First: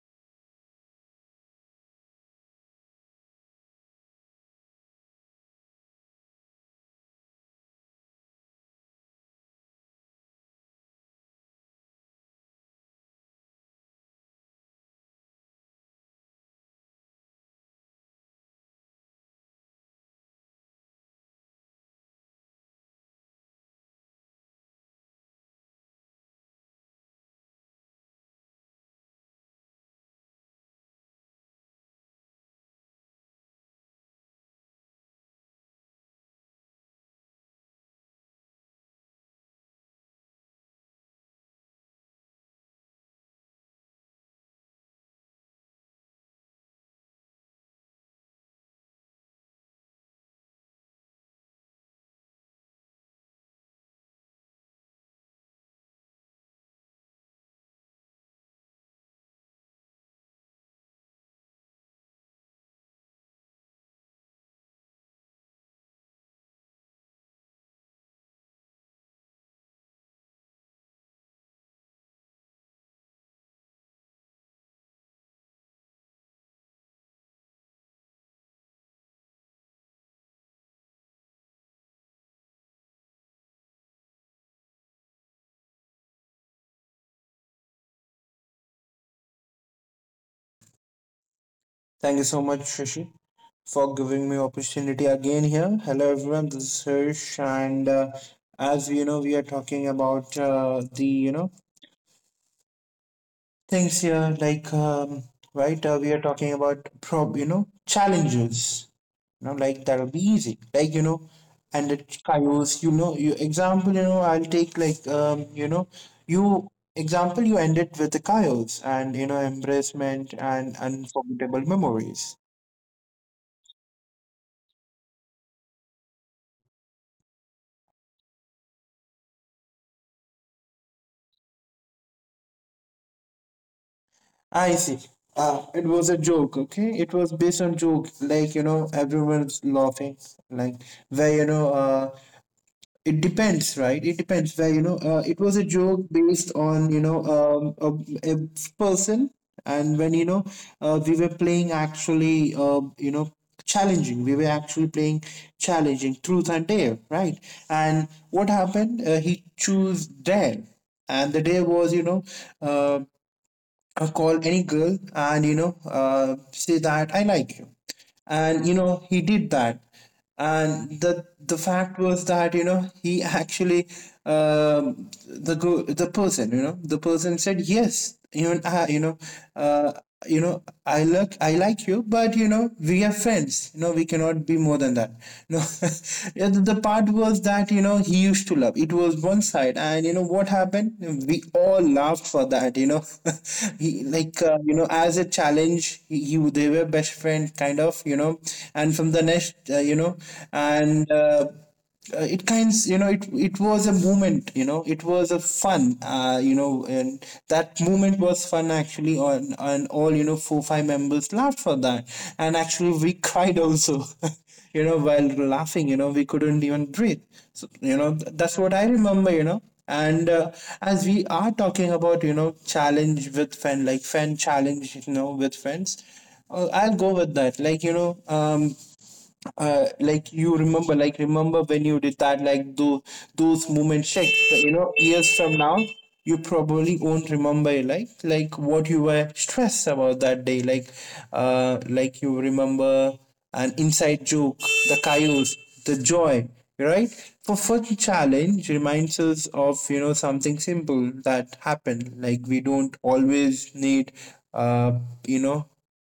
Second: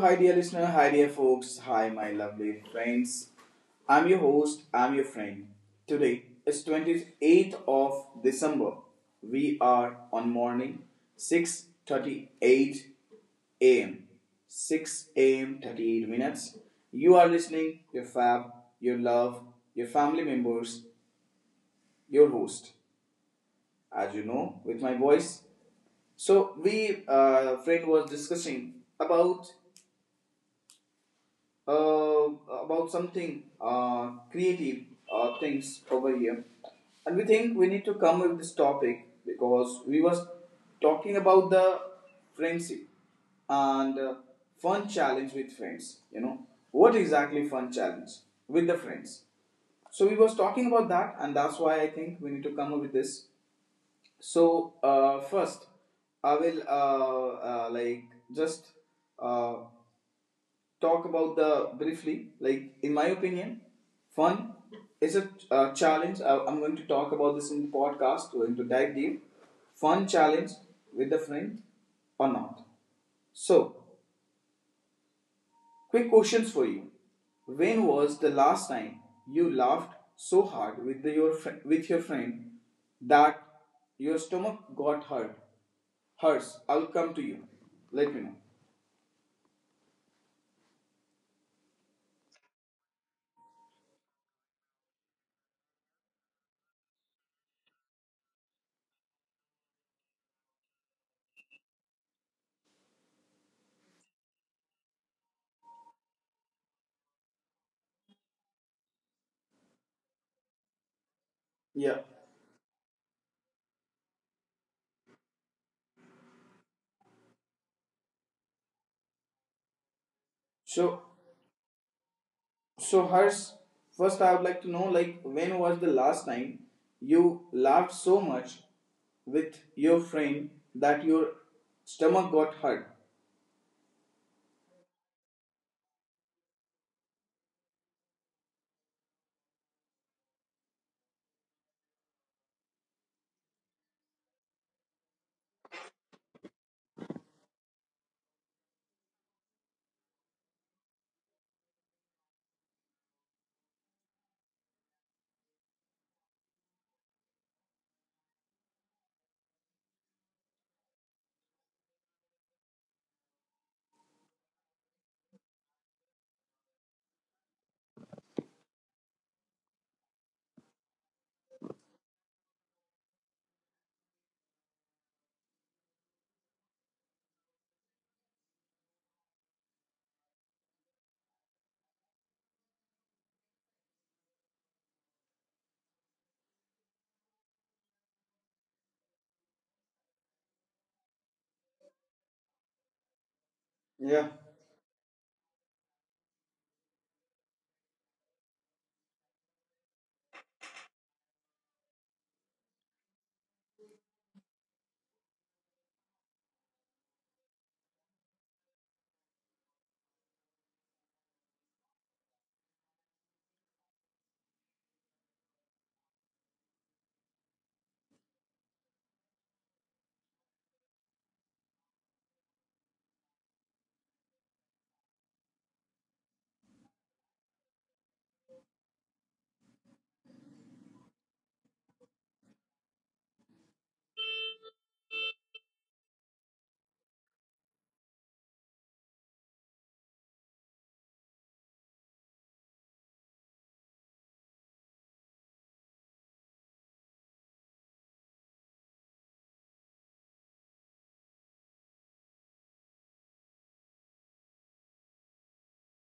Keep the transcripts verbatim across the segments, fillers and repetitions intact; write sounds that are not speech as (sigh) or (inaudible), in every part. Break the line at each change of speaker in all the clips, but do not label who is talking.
hi dear listener, hi dear folks, hi my lovely friends. I'm your host, I'm your friend. Today is twenty-eighth of December. We are on morning six thirty-eight a m six a m thirty-eight minutes. You are listening, your fab, your love, your family members, your host, as you know, with my voice. So we uh, friend was discussing about uh, about something uh, creative uh, things over here, and we think we need to come with this topic because we was talking about the friendship and uh, fun challenge with friends. You know what exactly fun challenge with the friends. So we was talking about that, and that's why I think we need to come up with this. So uh, first, I will uh, uh, like just uh, talk about the briefly like in my opinion fun is a uh, challenge. I, i'm going to talk about this in the podcast. We're going to dive deep fun challenge with a friend or not. So quick questions for you: when was the last time you laughed so hard with the, your fri with your friend that your stomach got hurt hurts I'll come to you, let me know.
Thank you so much, Shashi, for giving me opportunity again here. Hello, everyone. This is Hirsch, and uh, as you know, we are talking about uh, the you know things here, like um, right, uh, we are talking about prob you know challenges. You know, like that'll be easy. Like you know, and the
Yeah.
chaos. You know, you example. You know, I'll take like um, you know, you example. You end it with the chaos and you know embracement and
so
unforgettable memories.
So, Harsh, first I would like to know, like when was the last time you laughed so much with your friend that your stomach got hurt?
I see. Uh, it was a joke, okay? It was based on joke, like you know, everyone's laughing, like where you know, uh, it depends, right? It depends where you know, uh, it was a joke based on you know, um, a, a person, and when you know, uh, we were playing actually, uh, you know, challenging. We were actually playing challenging truth and dare, right? And what happened? Uh, he chose dare, and the dare was, you know, uh, uh, call any girl and you know uh, say that I like you, and you know he did that, and the the fact was that you know he actually, um the go- the person you know the person said yes. you know uh, you know uh, you know i look i like you, but you know we are friends, you know we cannot be more than that. No. (laughs) the the part was that you know he used to love. It was one side, and you know what happened, we all laughed for that, you know (laughs) he
Yeah.
like uh, you know as a challenge, he, he they were best friend kind of, you know and from the next, uh, you know and uh, uh, it kinds, you know it it was a moment, you know it was a fun, uh, you know and that moment was fun actually. On and all, you know four five members laughed for that, and actually we cried also. (laughs) You know while laughing, you know we couldn't even breathe. So you know th- that's what i remember you know And uh, as we are talking about you know challenge with friend, like friend challenge you know with friends, uh, I'll go with that. Like, you know, um, uh, like you remember, like remember when you did that, like, those those moments check, you know years from now you probably won't remember, like, like what you were stressed about that day, like uh like you remember an inside joke, the chaos, the joy, right. For fun challenge reminds us of you know something simple that happened, like we don't always need uh you know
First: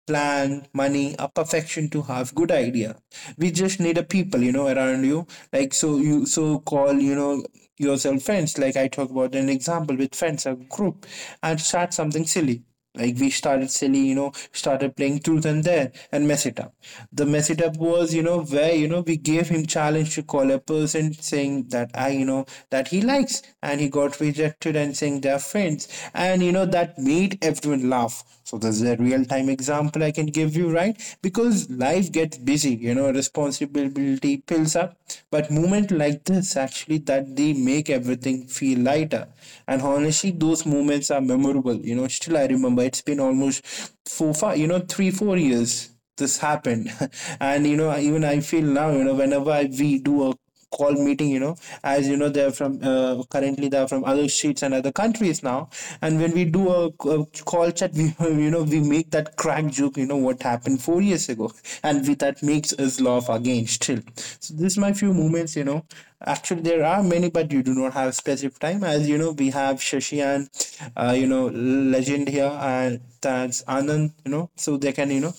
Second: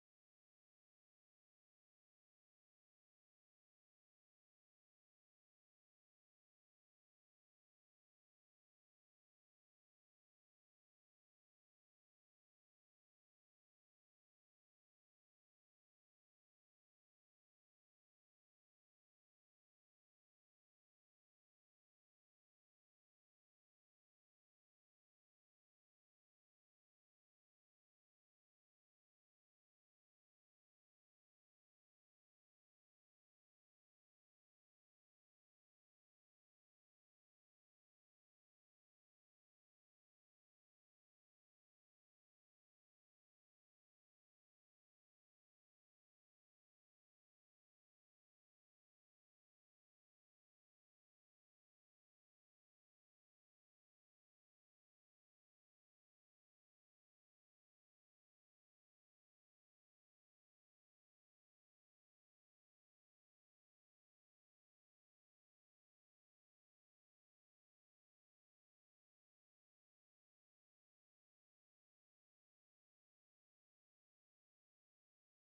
plan, money, a perfection to have good idea. We just need a people, you know, around you. Like, so you so call, you know, yourself friends. Like I talk about an example with friends, a group, and start something silly. Like we started silly, you know, started playing truth and dare and mess it up. The mess it up was, you know, where, you know, we gave him challenge to call a person saying that I, you know, that he likes, and he got rejected and saying they're friends. And you know, that made everyone laugh. So this is a real time example I can give you, right? Because life gets busy, you know, responsibility pills up. But moment like this actually that they make everything feel lighter. And honestly, those moments are memorable. You know, still I remember, it's been almost four, five, you know, three, four years this happened. (laughs) And you know, even I feel now, you know, whenever I, we do a call meeting, you know as you know they're from, uh, currently they're from other states and other countries now. And when we do a, a call chat, we (laughs) you know we make that crack joke, you know what happened four years ago. And we, that makes us laugh again still. So this is my few moments you know Actually there are many, but you do not have specific time, as you know we have Shashi and, uh, you know legend here, and that's Anand, you know so they can, you know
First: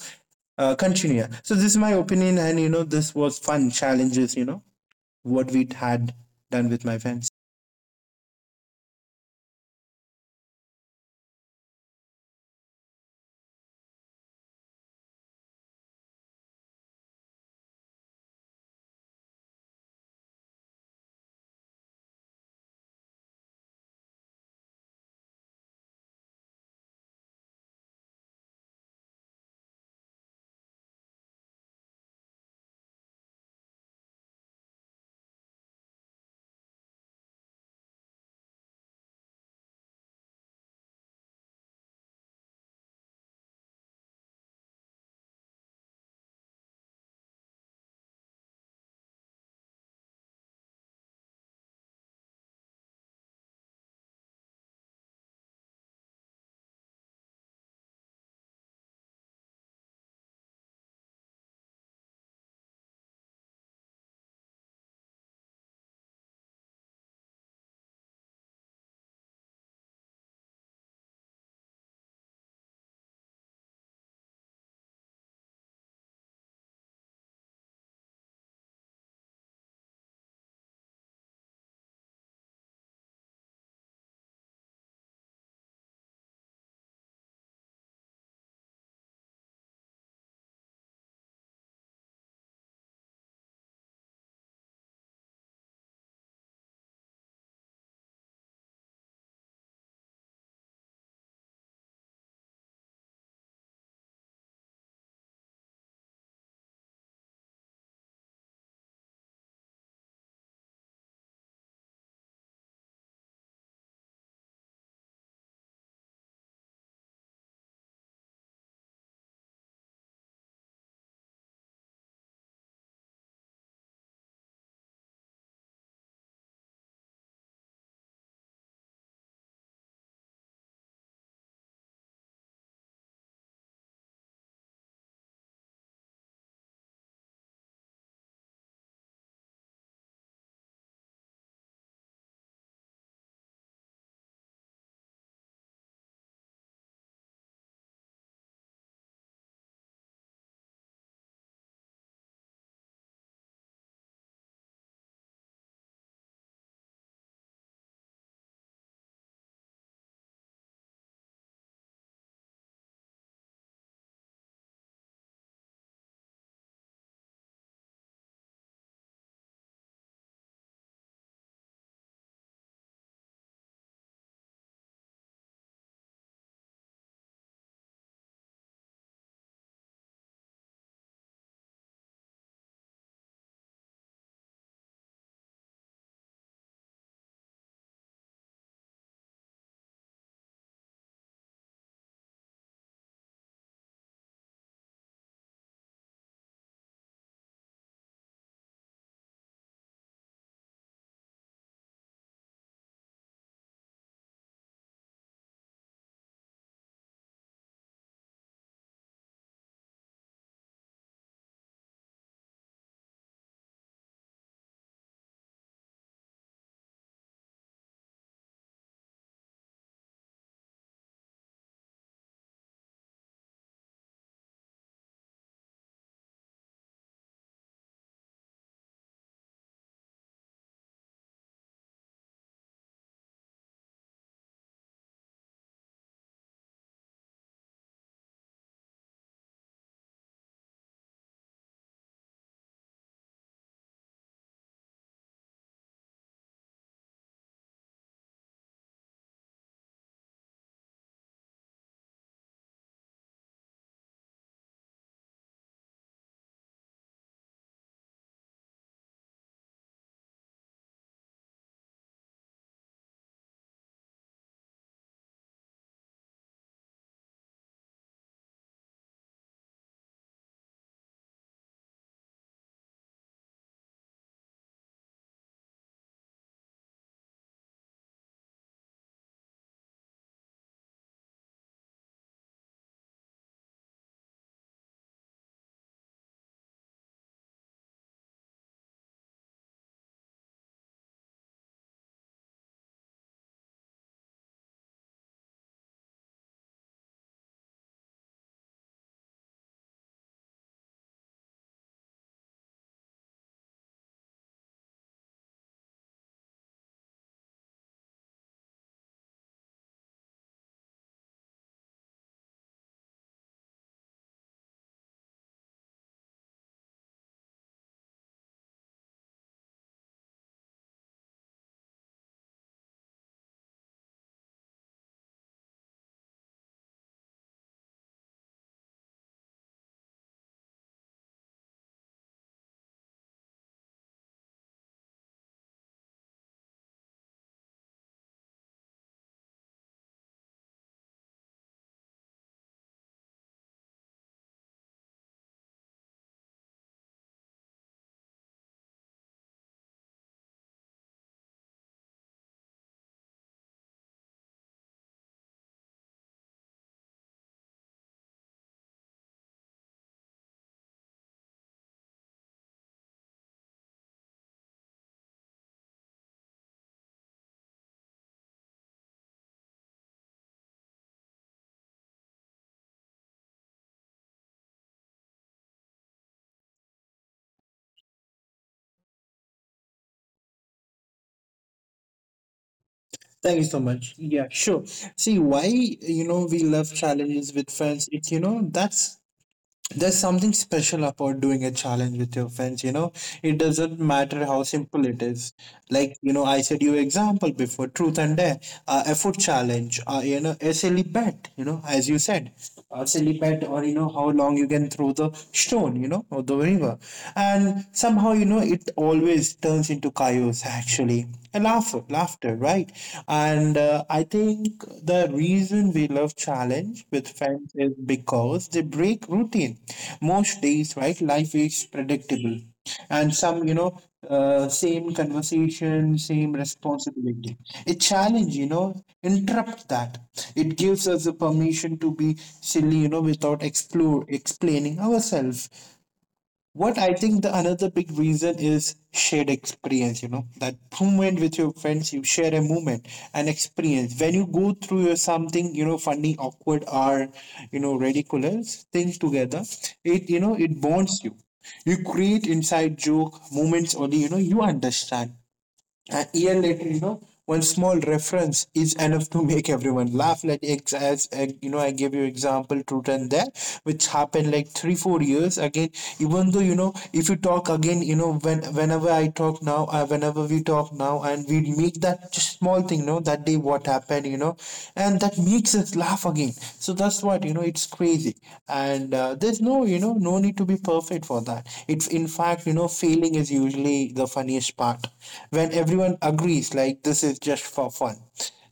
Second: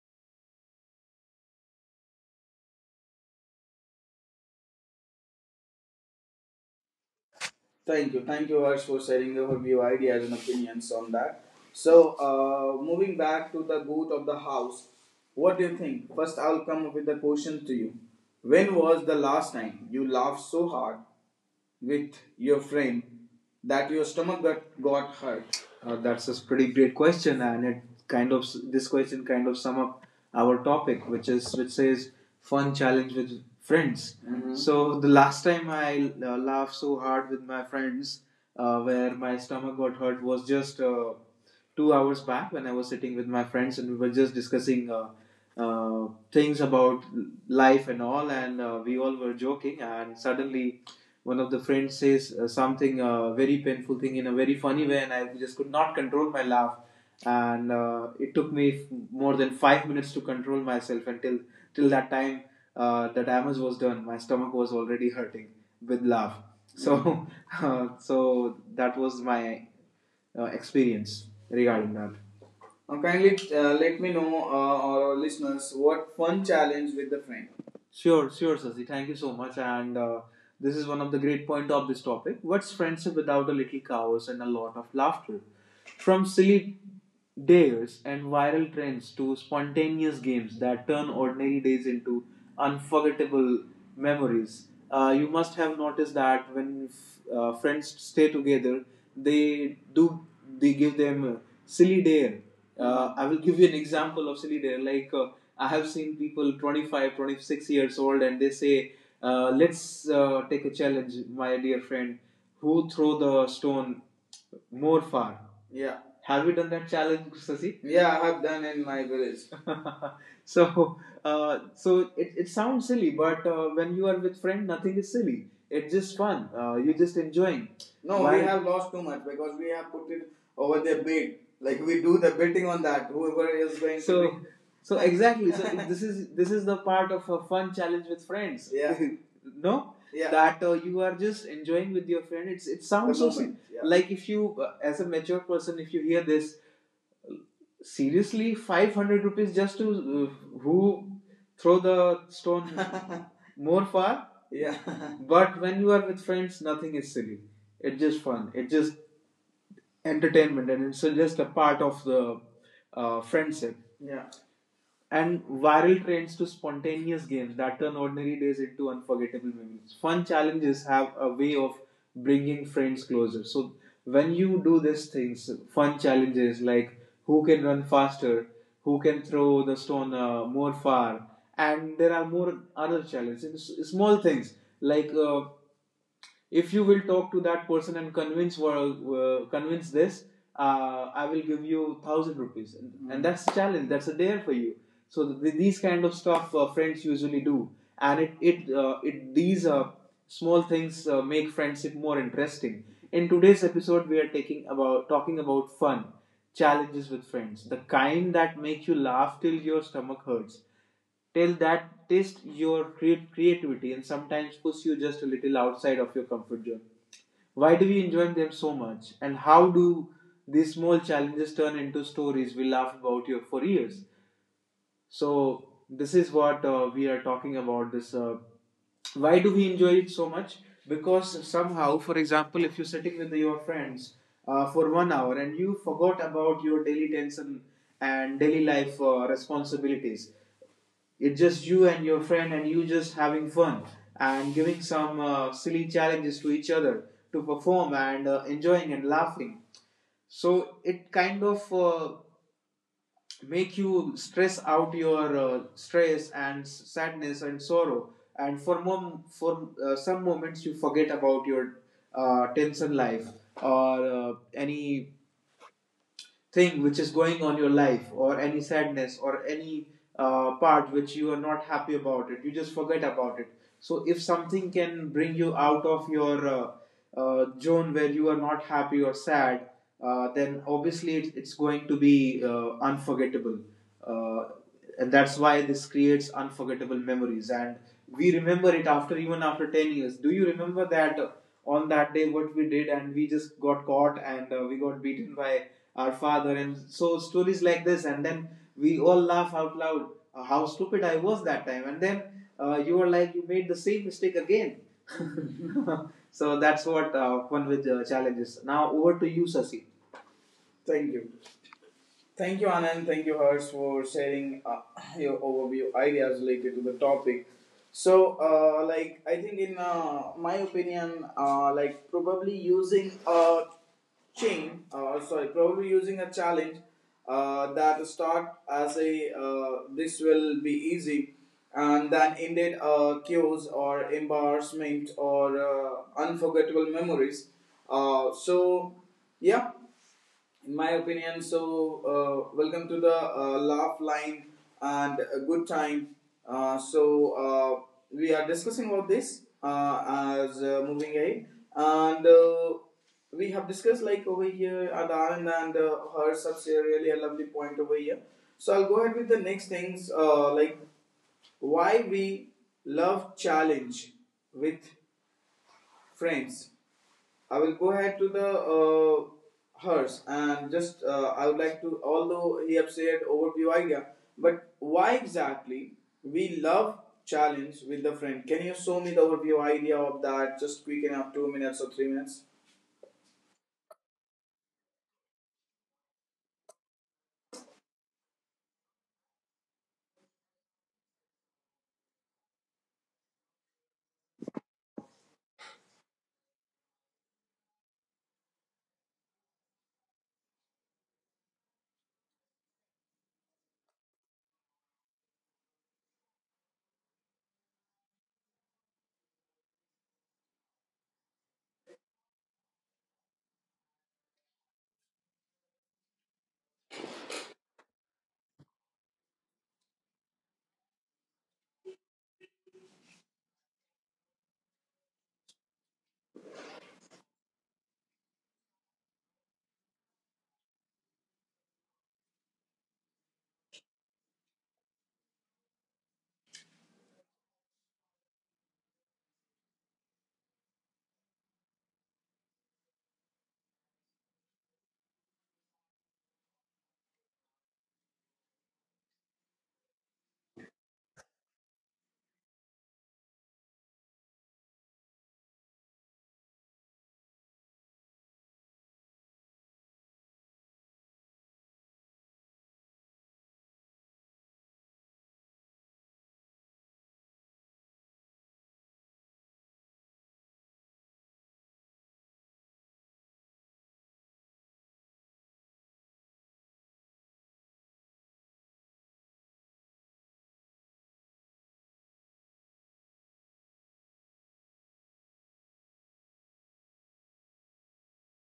uh, continue. So this is my opinion, and you know this was fun challenges. You know, what we had done with my friends.
Thank you. Thank you, Harsh, for sharing your view, ideas, and opinions on that. So, uh, moving back to the goat of the house, what do you think? First, I'll come up with a question to you. When was the last time you laughed so hard with your friend that your stomach got, got hurt? Uh, that's a pretty great question, and it kind of this question kind of sum up our topic, which is which says fun challenge with friends. Mhm. So the last time I uh, laughed so hard with my friends, uh, where my stomach got hurt, was just uh, two hours back when I was sitting with my friends and we were just discussing uh, uh, things about life and all, and uh, we all were joking. And suddenly, one of the friends says uh, something uh, very painful thing in a very funny way, and I just could not control my laugh. And uh, it took me f- more than five minutes to control myself until till that time uh, the damage was done. My stomach was already hurting with laugh. So, (laughs) uh, so that was my uh, experience regarding that. Now, kindly uh, let me know, uh, our listeners, what fun challenge with the friend. Sure, sure, Sasi. Thank you so much. And uh, this is one of the great point of this topic. What's friendship without a little chaos and a lot of laughter? From silly dares and viral trends to spontaneous games that turn ordinary days into unforgettable memories. Uh, you must have noticed that when f- uh, friends stay together, they do they give them a silly dare. uh, I will give you an example of silly dare. Like uh, I have seen people twenty-five, twenty-six years old, and they say, uh, "Let's uh, take a challenge, my dear friend. Who throw the stone more far?" Yeah. Have you done that challenge, Sasi? Yeah, I have done in my village. (laughs) so uh, so it, it sounds silly, but uh, when you are with friend nothing is silly, it's just fun. uh, you're just enjoying. No, why- we have lost too much because we have put it over their bed. Like we do the betting on that. Whoever is going so, to. So, so exactly. So (laughs) this is this is the part of a fun challenge with friends. Yeah, (laughs) no, yeah, that uh, you are just enjoying with your friend. It's it sounds so sim-. Yeah. Like if you uh, as a mature person if you hear this seriously five hundred rupees just to uh, who throw the stone (laughs) more far. Yeah. (laughs) but when you are with friends nothing is silly, it's just fun. It just entertainment and it's just a part of the uh, friendship. Yeah. And viral trends to spontaneous games that turn ordinary days into unforgettable memories. Fun challenges have a way of bringing friends closer. So when you do these things, fun challenges like who can run faster, who can throw the stone uh, more far, and there are more other challenges. It's small things like uh, if you will talk to that person and convince well, uh, convince this uh, I will give you one thousand rupees, and, and that's a challenge, that's a dare for you. So th- these kind of stuff uh, friends usually do, and it it uh, it these uh, small things uh, make friendship more interesting. In today's episode we are taking about talking about fun challenges with friends, the kind that make you laugh till your stomach hurts, till that test your creativity and sometimes push you just a little outside of your comfort zone. Why do we enjoy them so much, and how do these small challenges turn into stories we laugh about here for years? So this is what uh, we are talking about. This uh, why do we enjoy it so much? Because somehow, for example, if you're sitting with your friends uh, for one hour and you forgot about your daily tension and daily life uh, responsibilities, it's just you and your friend and you just having fun and giving some uh, silly challenges to each other to perform and uh, enjoying and laughing. So it kind of uh, make you stress out your uh, stress and sadness and sorrow, and for mom for uh, some moments you forget about your uh, tension life or uh, any thing which is going on your life or any sadness or any uh, part which you are not happy about it, you just forget about it. So if something can bring you out of your uh, uh, zone where you are not happy or sad, uh, then obviously it's, it's going to be uh, unforgettable. uh, and that's why this creates unforgettable memories, and we remember it after even after ten years. Do you remember that uh, on that day what we did and we just got caught, and uh, we got beaten by our father and so stories like this, and then we all laugh out loud. uh, how stupid I was that time, and then uh, you were like you made the same mistake again. (laughs) so that's what uh, one with uh, challenges. Now over to you, Sasi. Thank you. Thank you, Anand. Thank you, Harsh, for sharing uh, your overview ideas related to the topic. So, uh, like, I think, in uh, my opinion, uh, like, probably using a chain, uh, sorry, probably using a challenge uh, that start as a uh, this will be easy and then ended uh, cues or embarrassment or uh, unforgettable memories. Uh, so, yeah, in my opinion. So, uh, welcome to the uh, laugh line and a good time. Uh, so, uh, we are discussing about this uh, as uh, moving ahead, and uh, we have discussed like over here at Anand and uh, Harsh have really a lovely point over here. So, I'll go ahead with the next things uh, like why we love challenge with friends. I will go ahead to the uh, hers and just uh, I would like to, although he have said overview idea, but why exactly we love challenge with the friend? Can you show me the overview idea of that just quick enough, two minutes or three minutes?
Thank you so much. Yeah, sure. See, why, you know, we love challenges with friends. It's, you know, that's There's something special about doing a challenge with your friends, you know. It doesn't matter how simple it is. Like, you know, I said you example before, truth and dare, uh, a food challenge, uh, you know, a silly bet, you know, as you said, a silly bet or, you know, how long you can throw the stone, you know, or the river. And somehow, you know, it always turns into chaos, actually. A laugh, laughter, right? Right? And uh, I think the reason we love challenge with friends is because they break routine. Most days, right, life is predictable. And some, you know, uh, same conversation, same responsibility. A challenge, you know, interrupts that. It gives us the permission to be silly, you know, without explore explaining ourselves. What I think the another big reason is shared experience, you know, that moment with your friends, you share a moment, an experience. When you go through your something, you know, funny, awkward, or, you know, ridiculous things together, it, you know, it bonds you. You create inside joke moments only, you know, you understand. A year later, you know, one small reference is enough to make everyone laugh. Like ex- as uh, you know, I gave you example truth and that, which happened like three four years again. Even though, you know, if you talk again, you know, when whenever I talk now, uh, whenever we talk now, and we make that just small thing, you know, that day what happened, you know, and that makes us laugh again. So that's what you know. It's crazy, and uh, there's no, you know no need to be perfect for that. It's in fact, you know failing is usual usually the funniest part. When everyone agrees, like, this is just for fun,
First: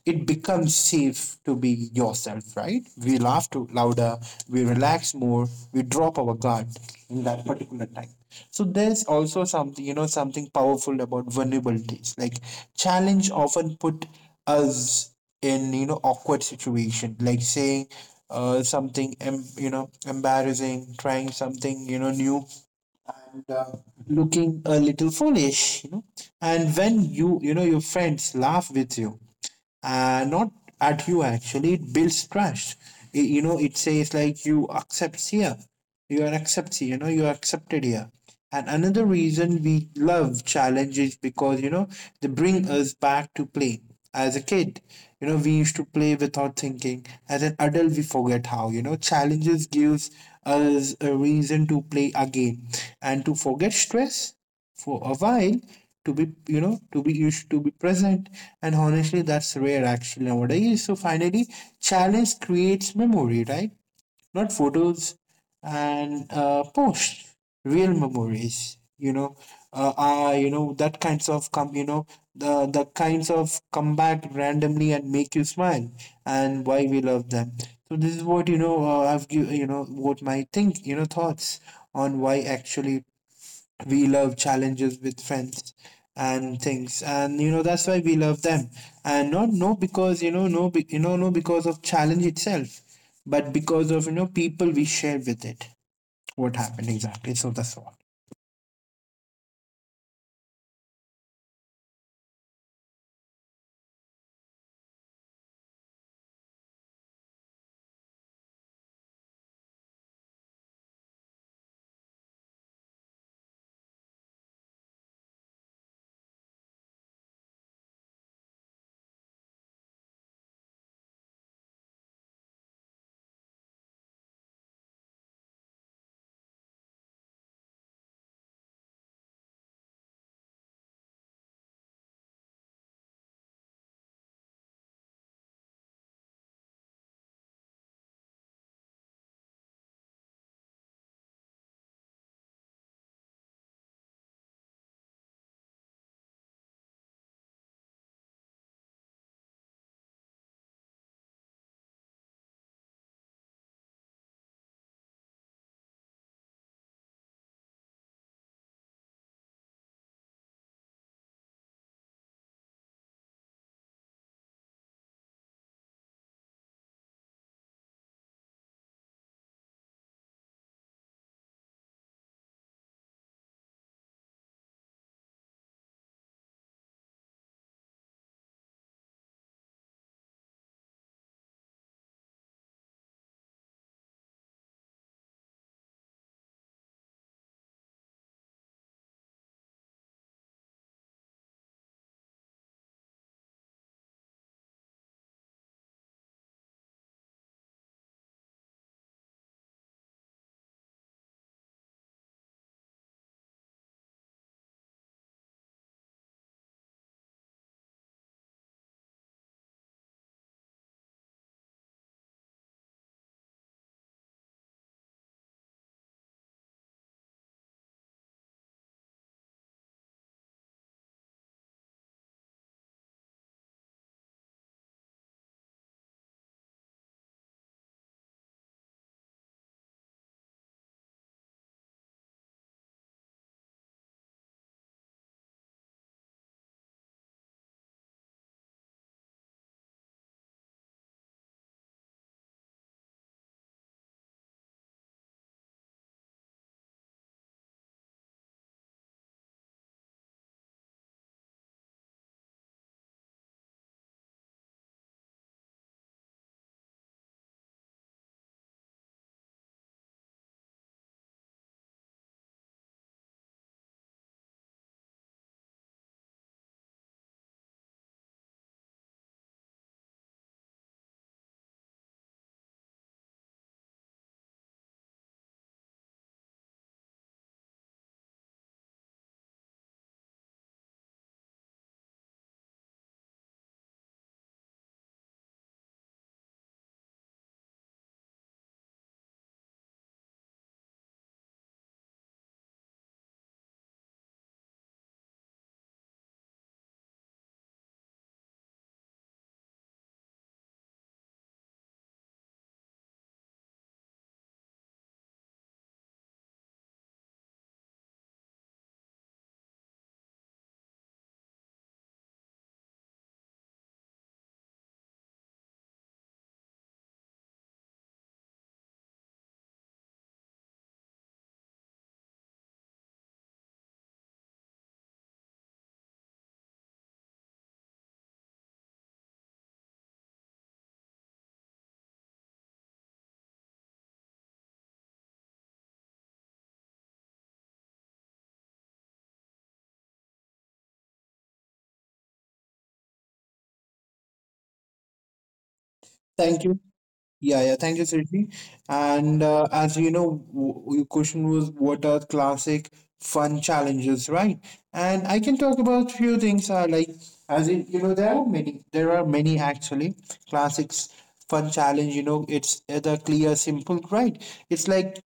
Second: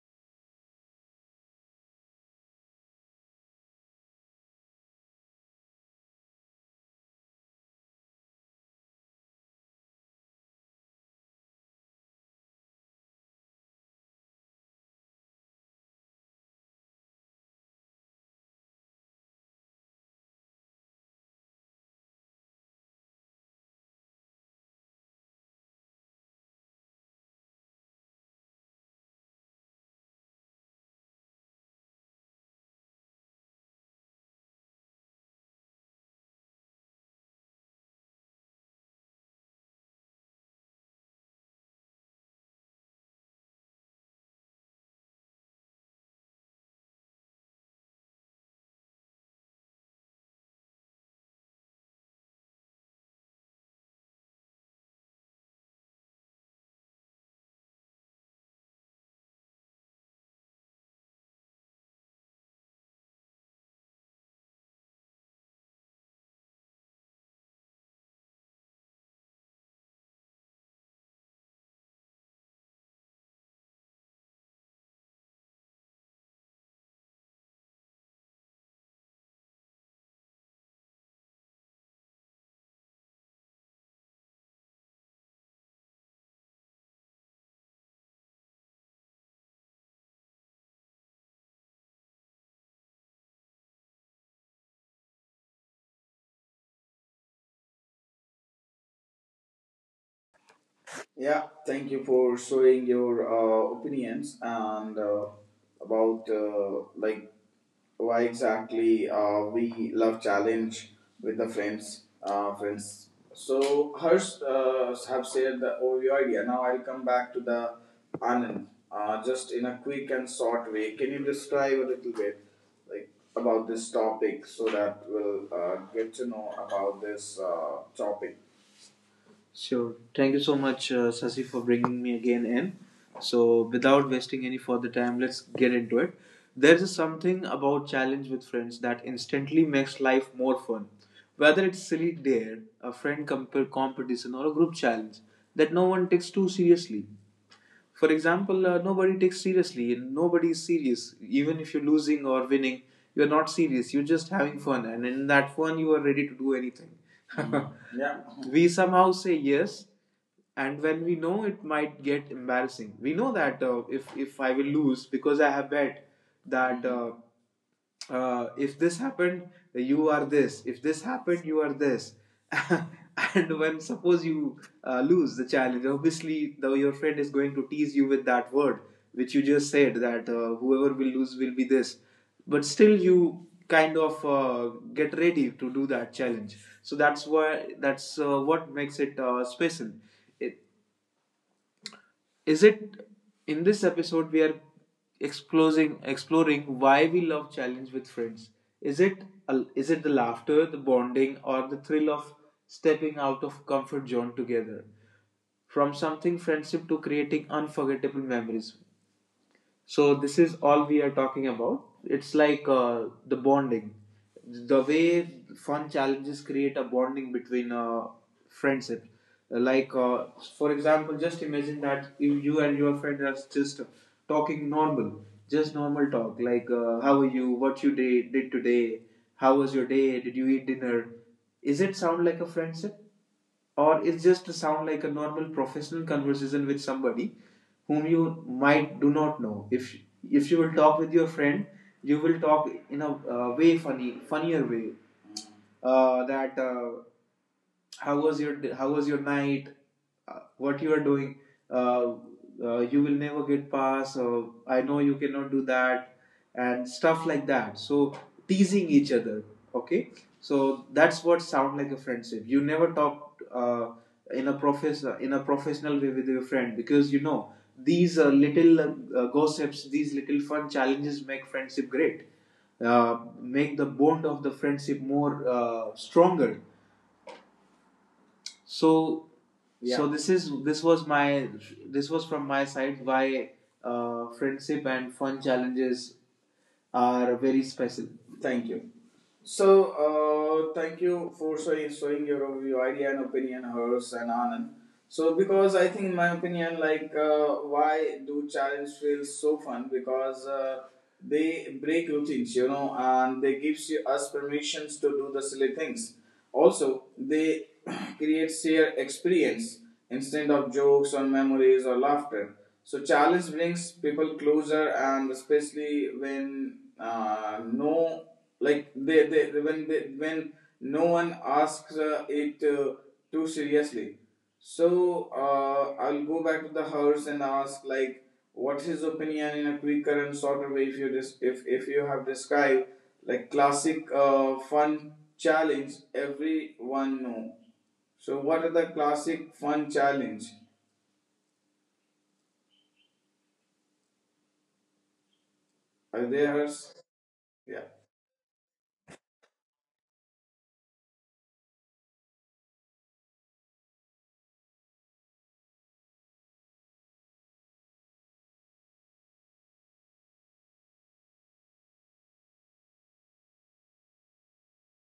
it becomes safe to be yourself, right? We laugh too louder, we relax more, we drop our guard in that particular time. So there's also something, you know, something powerful about vulnerabilities. Like challenge often put us in, you know, awkward situation. Like saying, uh, something, em- you know, embarrassing, trying something, you know, new, and uh, looking a little foolish, you know and when you you know your friends laugh with you, uh, not at you, actually it builds trust. Y- you know it says, like, you accept here, you are accepted, you know you are accepted here. And another reason we love challenges, because you know they bring us back to play as a kid. You know we used to play without thinking. As an adult, we forget how, you know challenges gives us a reason to play again, and to forget stress for a while, to be, you know to be used to be present, and honestly that's rare actually nowadays. So finally, challenge creates memory, right? Not photos and uh, posts. Real memories, you know uh, uh you know that kinds of come, you know the the kinds of come back randomly and make you smile, and why we love them. So this is what, you know uh, I've giv- you know what my think you know thoughts on why actually we love challenges with friends and things. And you know that's why we love them, and not, no, because you know no be- you know no, because of challenge itself, but because of, you know people we share with it. What happened exactly. So that's all.
Yeah, thank you for showing your uh, opinions and uh, about uh, like why exactly uh, we love challenge with the friends, uh, friends. So Harsh uh, have shared the overview idea. Now I'll come back to the Anand. Uh, just in a quick and short way, can you describe a little bit like about this topic so that we'll uh, get to know about this uh, topic? Sure. Thank you so much, uh, Sasi, for bringing me again in. So, without wasting any further time, let's get into it. There's a something about challenge with friends that instantly makes life more fun. Whether it's silly dare, a friend comp- competition, or a group challenge that no one takes too seriously. For example, uh, nobody takes seriously and nobody is serious. Even if you're losing or winning, you're not serious. You're just having fun, and in that fun, you are ready to do anything. (laughs) Yeah. We somehow say yes, and when we know it might get embarrassing, we know that uh, if if I will lose because I have bet that uh, uh, if this happened, you are this. If this happened, you are this. (laughs) And when suppose you uh, lose the challenge, obviously though your friend is going to tease you with that word which you just said that uh, whoever will lose will be this. But still, you kind of uh, get ready to do that challenge. So that's why that's uh, what makes it uh, special. It, is it In this episode we are exploring exploring why we love challenge with friends. Is it a- is it the laughter, the bonding, or the thrill of stepping out of comfort zone together, from something friendship to creating unforgettable memories? So this is all we are talking about. It's like uh, the bonding, the way fun challenges create a bonding between uh, friendship. Like uh, for example, just imagine that if you and your friend are just talking normal, just normal talk. Like uh, how are you? What you did did today? How was your day? Did you eat dinner? Is it sound like a friendship? Or it's just to sound like a normal professional conversation with somebody whom you might do not know. if if you will talk with your friend you will talk in a uh, way funny funnier way. Uh, that uh, How was your how was your night? Uh, what you are doing? uh, uh, you will never get past, or I know you cannot do that and stuff like that. So teasing each other. Okay. So that's what sound like a friendship. You never talk uh, in a profess in a professional way with your friend, because you know these uh, little uh, gossips, these little fun challenges make friendship great, uh, make the bond of the friendship more uh, stronger. So, yeah. so this is this was my this was from my side why uh, friendship and fun challenges are very special. Thank you. So, uh, thank you for showing, showing your, your idea and opinion, hers and Anand. So, because I think my opinion, like, uh, why do challenge feels so fun? Because uh, they break routines, you know, and they gives you us permissions to do the silly things. Also, they (clears throat) create shared experience instead of jokes or memories or laughter. So, challenge brings people closer, and especially when uh, no like they, they when they when no one asks uh, it uh, too seriously. So uh, I'll go back to the house and ask like what's his opinion in a quick current sort of way. If you dis- if if you have described like classic uh, fun challenge everyone know, so what are the classic fun challenge are
Thank you.
there?
Yeah, yeah.
Yeah.
Thank you, Sriddhi. And uh, as you know, w- your question was, what are classic fun challenges, right? And I can talk about few things. Uh, like as in, you know, there are many. There are many actually classics fun challenge. You know, it's the clear, simple, right? It's like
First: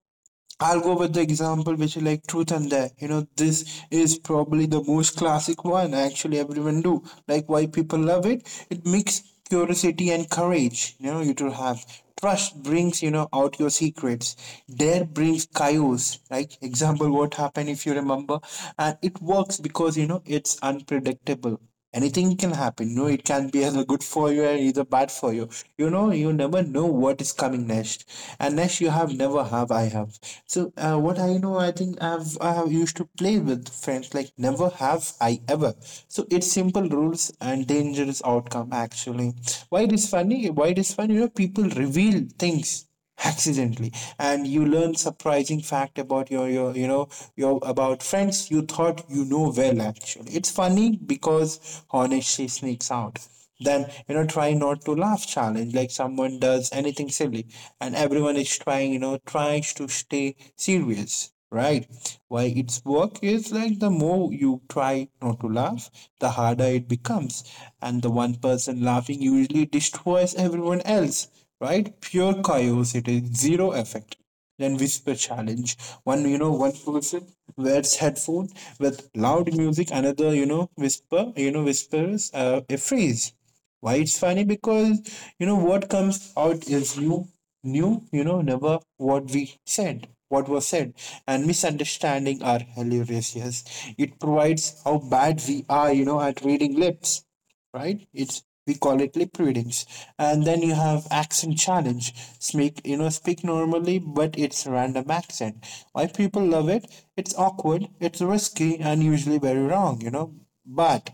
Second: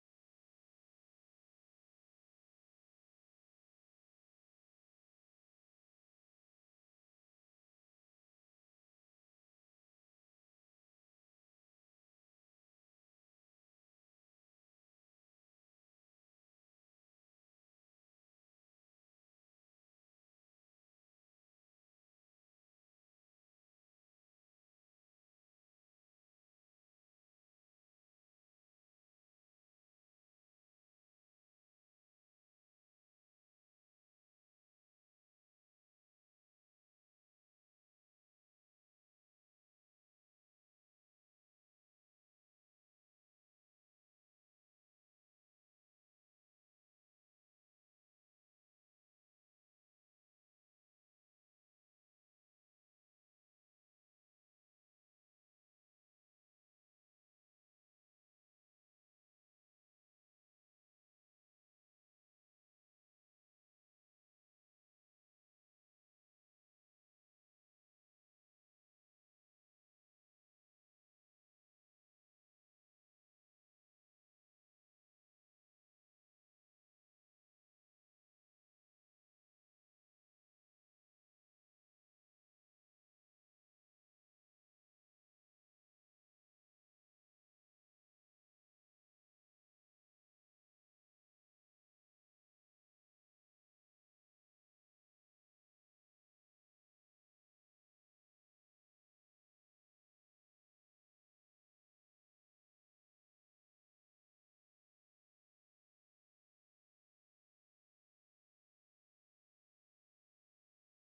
I'll go with the example which is like Truth and Dare. You know, this is probably the most classic one. Actually, everyone do like why people love it. It makes curiosity and courage. You know, you to have trust brings you know out your secrets. Dare brings chaos. Like example, what happened if you remember, and it works because you know it's unpredictable. Anything can happen. No, it can be either good for you or either bad for you. You know you never know what is coming next. And next you have never have I have. So uh, what I know, I think i've i have used to play with friends, like never have I ever. So it's simple rules and dangerous outcome, actually. Why it is funny? Why it is funny you know people reveal things accidentally. And you learn surprising fact about your, your you know your about friends you thought you know Well actually, it's funny because honesty sneaks out. Then you know try not to laugh challenge, like someone does anything silly, and everyone is trying you know tries to stay serious, right? Why its work is, like, the more you try not to laugh, the harder it becomes, and the one person laughing usually destroys everyone else, right? Pure curiosity, zero effect. Then whisper challenge. One, you know, one person wears headphone with loud music. Another, you know, whisper, you know, whispers uh, a phrase. Why it's funny? Because you know what comes out is new, new. You know, never what we said, what was said, and misunderstanding are hilarious. Yes, it provides how bad we are, You know, at reading lips, right? It's we call it lip readings. And then you have accent challenge. Speak you know speak normally, but it's random accent. Why people love it? It's awkward, it's risky, and usually very wrong. You know, but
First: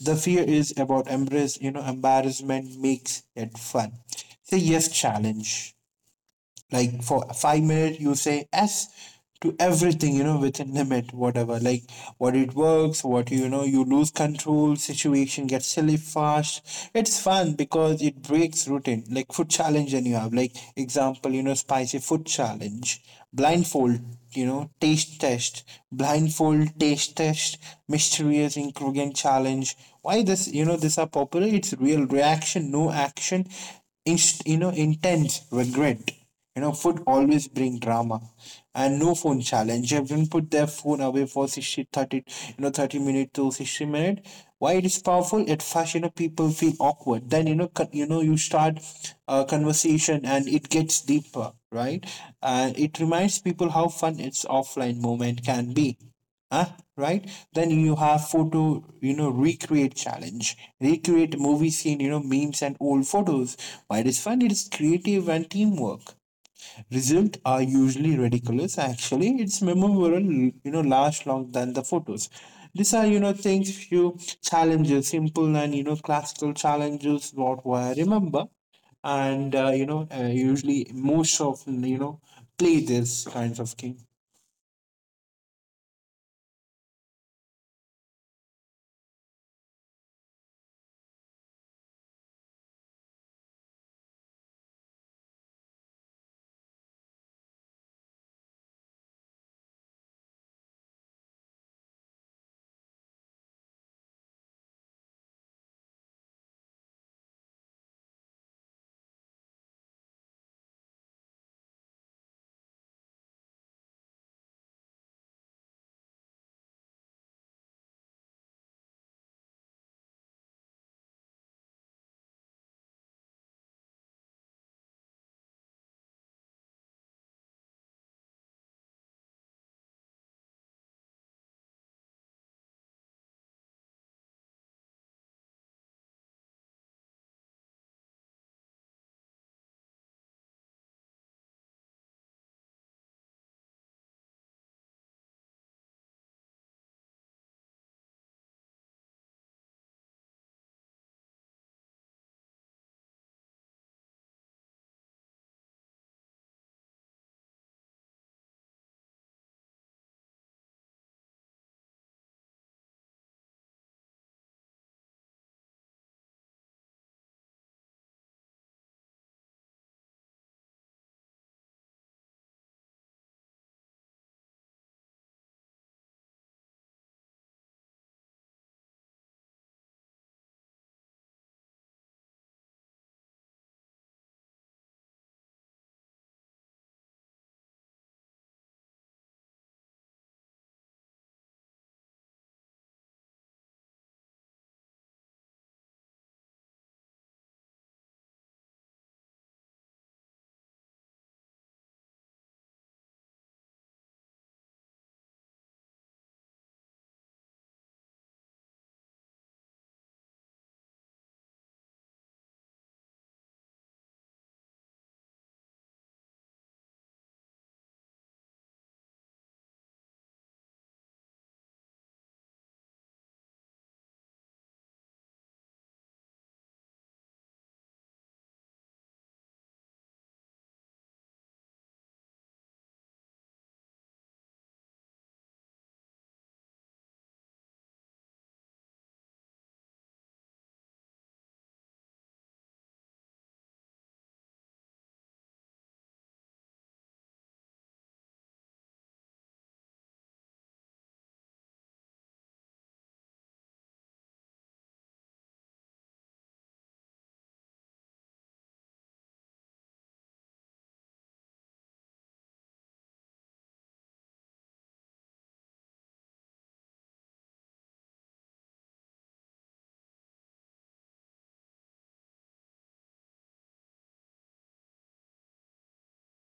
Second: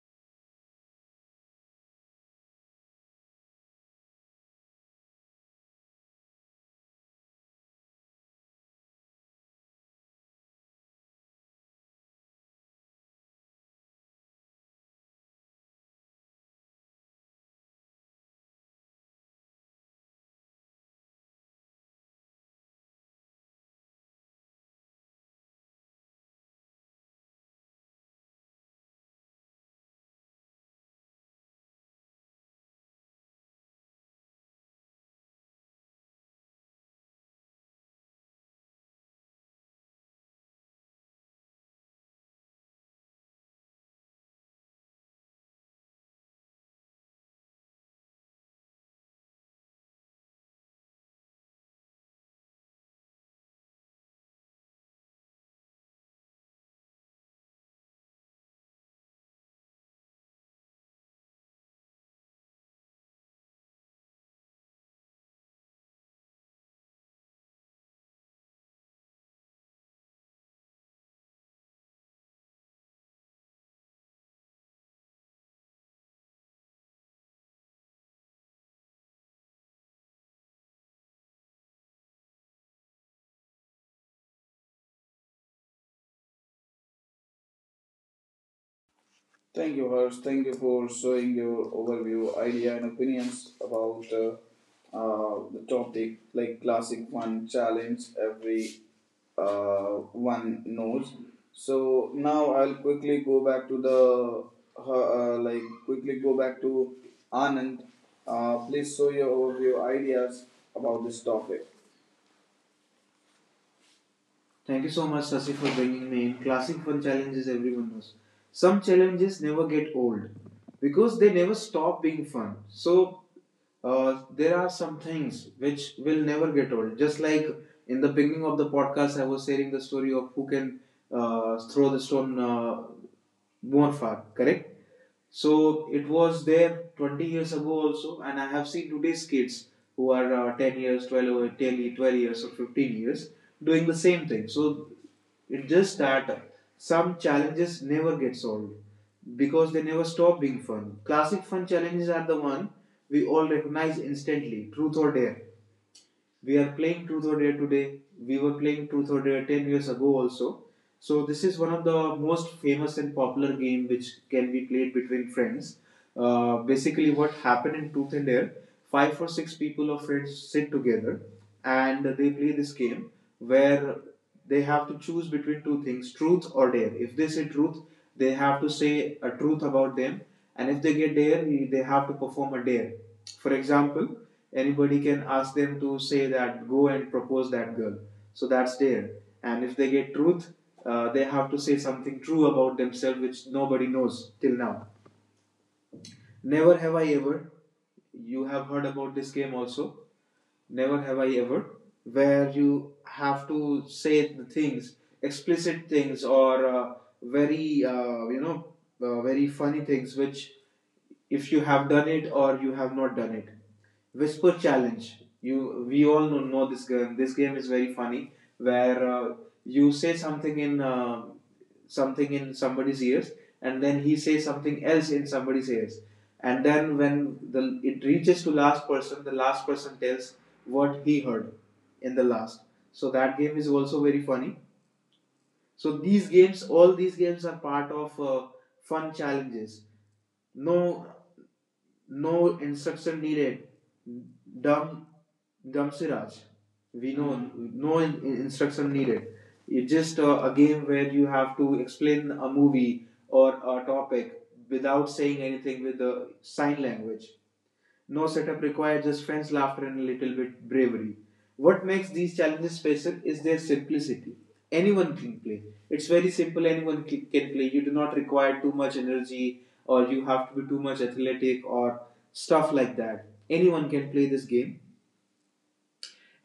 the fear is about embrace. You know, embarrassment makes it fun. Say yes challenge, like for five minutes you say yes to everything you know within limit whatever, like what it works, what you know you lose control, situation gets silly fast. It's fun because it breaks routine, like food challenge, and you have, like, example you know spicy food challenge, blindfold you know taste test blindfold taste test, mysterious ingredient challenge. Why this you know this are popular? It's real reaction, no action, inst- you know intense regret. You know, food always bring drama. And no phone challenge. Everyone put their phone away for sixty thirty, you know, thirty minutes to sixty minutes. Why it is powerful? At first, you know, people feel awkward. Then, you know, con- you know, you start a conversation and it gets deeper, right? And it reminds people how fun its offline moment can be. Huh? Right? Then you have photo, you know, recreate challenge. Recreate movie scene, you know, memes and old photos. Why it is fun? It is creative and teamwork. Results are usually ridiculous. Actually, it's memorable, you know, last long than the photos. These are, you know, things few challenges, simple and, you know, classical challenges, what I remember. And uh, you know, uh, usually most of you know play this kinds of game.
Thank you, Harsh. Thank you for showing your overview, idea, and opinions about uh, uh, the topic like classic one challenge every uh, one knows. So now I'll quickly go back to the uh, uh, like quickly go back to Anand. Uh, please show your overview ideas about this topic. Thank you so much, Sasi, for bringing me in. Classic fun challenges everyone knows. Some challenges never get old because they never stop being fun. So uh, there are some things which will never get old. Just like in the beginning of the podcast, I was sharing the story of who can uh, throw the stone uh, more far. Correct? So it was there twenty years ago also, and I have seen today's kids who are uh, ten years, twelve, twelve years, or fifteen years doing the same thing. So it's just that some challenges never get solved because they never stop being fun. Classic fun challenges are the one we all recognize instantly. Truth or dare. We are playing Truth or Dare today. We were playing Truth or Dare ten years ago also. So this is one of the most famous and popular game which can be played between friends. Uh, basically, what happened in Truth and Dare, five or six people of friends sit together and they play this game where they have to choose between two things, truth or dare. If they say truth, they have to say a truth about them, and if they get dare, they have to perform a dare. For example, anybody can ask them to say that go and propose that girl, so that's there. And if they get truth, uh, they have to say something true about themselves which nobody knows till now. Never have I ever. You have heard about this game also. Never have I ever, where you have to say the things, explicit things, or uh, very uh, you know, uh, very funny things, which if you have done it or you have not done it. Whisper challenge. You we all know, know this game. This game is very funny where uh, you say something in uh, something in somebody's ears, and then he says something else in somebody's ears, and then when the it reaches to last person, the last person tells what he heard in the last. So that game is also very funny. So these games, all these games, are part of uh, fun challenges. No, no instruction needed. Dumb, dumb Siraj. We know. No in- instruction needed. It's just uh, a game where you have to explain a movie or a topic without saying anything, with the sign language. No setup required, just friends, laughter, and a little bit bravery. What makes these challenges special is their simplicity. Anyone can play. It's very simple, anyone can play. You do not require too much energy, or you have to be too much athletic, or stuff like that. Anyone can play this game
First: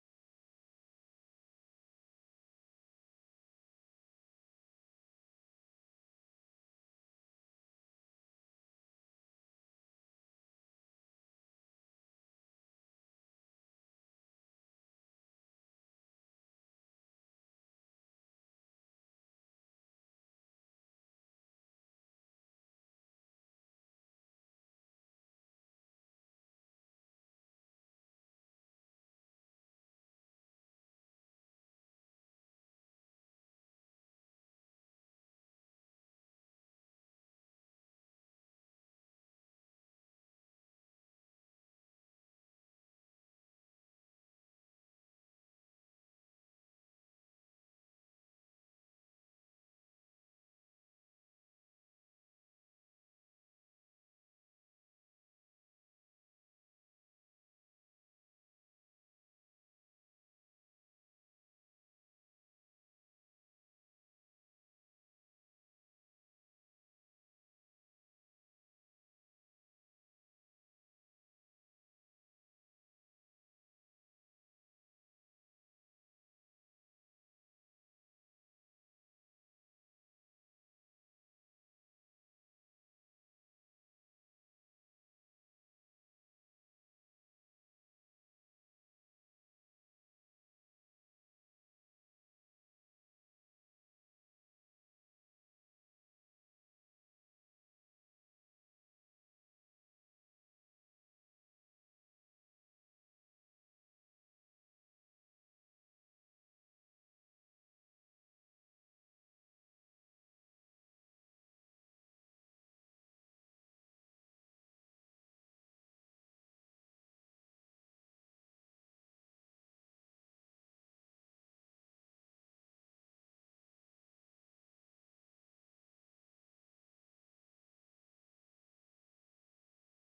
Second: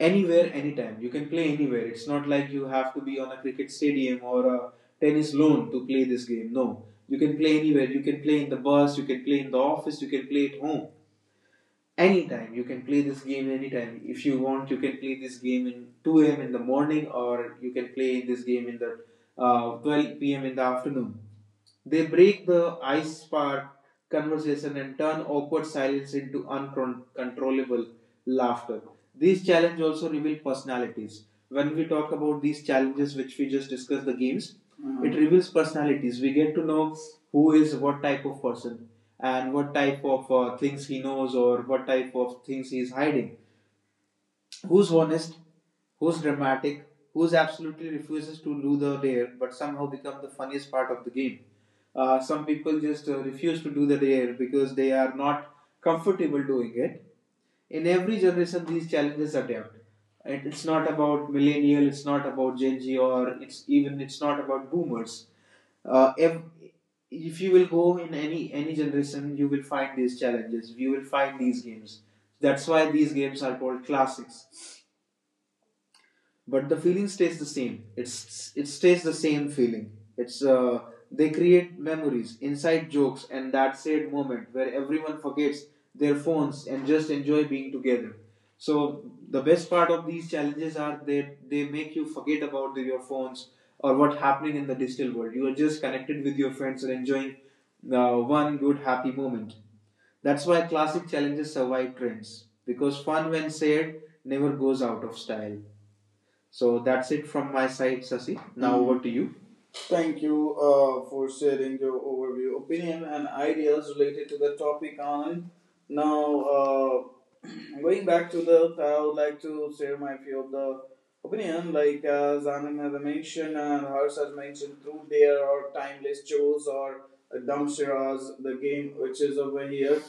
anywhere, anytime. You can play anywhere. It's not like you have to be on a cricket stadium or a tennis lawn to play this game. No. You can play anywhere. You can play in the bus, you can play in the office, you can play at home, anytime. You can play this game anytime. If you want, you can play this game in two a.m in the morning, or you can play this game in the uh, twelve p.m in the afternoon. They break the ice, spark conversation, and turn awkward silence into uncontrollable laughter. These challenges also reveal personalities. When we talk about these challenges, which we just discussed, the games, mhm, it reveals personalities. We get to know who is what type of person, and what type of uh, things he knows, or what type of things he is hiding. Who's honest, who's dramatic, who's absolutely refuses to do the dare but somehow become the funniest part of the game. Uh, some people just uh, refuse to do the dare because they are not comfortable doing it. In every generation, these challenges are there. And it's not about millennial, it's not about Gen Z, or it's even it's not about boomers. Uh, if, if you will go in any any generation, you will find these challenges. You will find these games. That's why these games are called classics, but the feeling stays the same. It's it stays the same feeling. It's uh, They create memories, inside jokes, and that said moment where everyone forgets their phones and just enjoy being together. So the best part of these challenges are they they make you forget about the, your phones or what's happening in the digital world. You are just connected with your friends and enjoying uh, one good happy moment. That's why classic challenges survive trends, because fun when shared never goes out of style. So that's it from my side, Sasi. Now, mhm, over to you. Thank you uh, for sharing your overview, opinion, and ideas related to the topic, Anand. Now, uh, (clears throat) going back to the, I would like to share my few of the opinion, like as Anand has mentioned and Harsh has mentioned, through their or timeless shows or uh, dumpsters, the game which is over here.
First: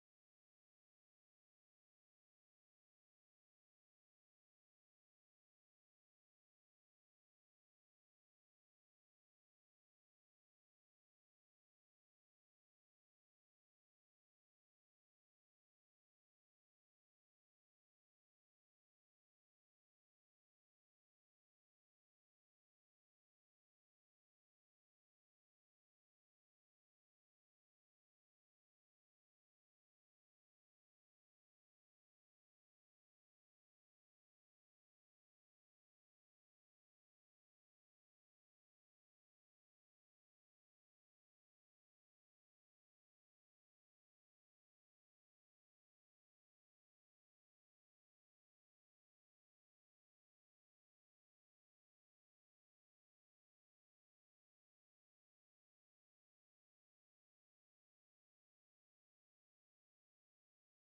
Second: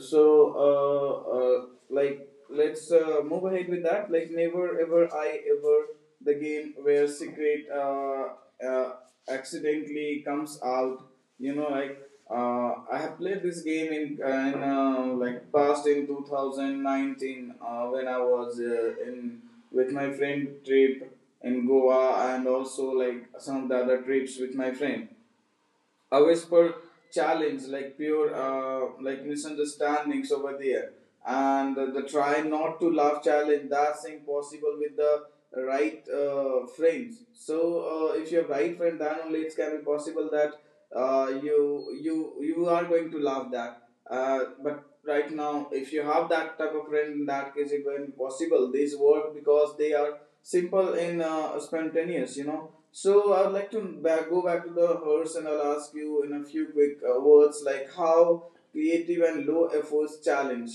So, uh, uh, like, let's uh, move ahead with that. Like, never ever I ever, the game where secret uh, uh, accidentally comes out. You know, like uh, I have played this game in, uh, in uh, like past in two thousand nineteen uh, when I was uh, in with my friend trip in Goa, and also like some of the other trips with my friend. A whisper challenge, like pure uh, like misunderstandings over there, and the, the try not to laugh challenge. That's impossible with the right uh, friends. So uh, if you have right friend, then only it can be possible that uh, you you you are going to laugh that. Uh, but right now, if you have that type of friend, in that case, it will be possible. These work because they are simple in uh, spontaneous. You know. So I'd like to back, go back to the hearse and I'll ask you in a few quick uh, words, like how creative and low efforts challenge.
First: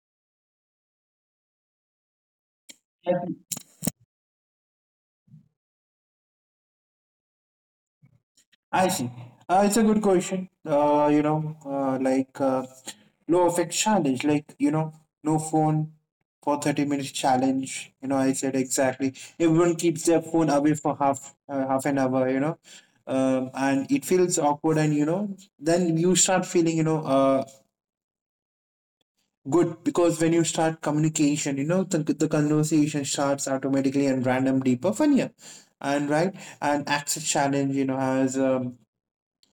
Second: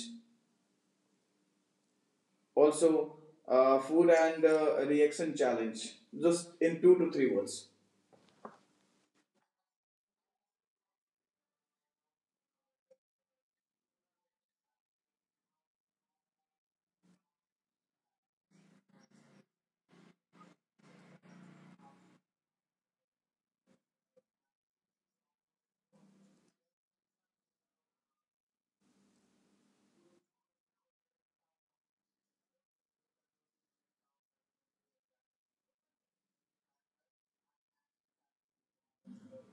Also, uh, food and uh, reaction challenge. Just in two to three words.
I see. Uh, it's a good question. Uh, you know, uh, like uh, low effect challenge, like you know, no phone for thirty minutes challenge. You know, I said exactly. Everyone keeps their phone away for half uh, half an hour. You know, um, and it feels awkward, and you know, then you start feeling you know uh good, because when you start communication, you know, the, the conversation starts automatically and random, deeper, funnier, and right. And access challenge, You know, has um,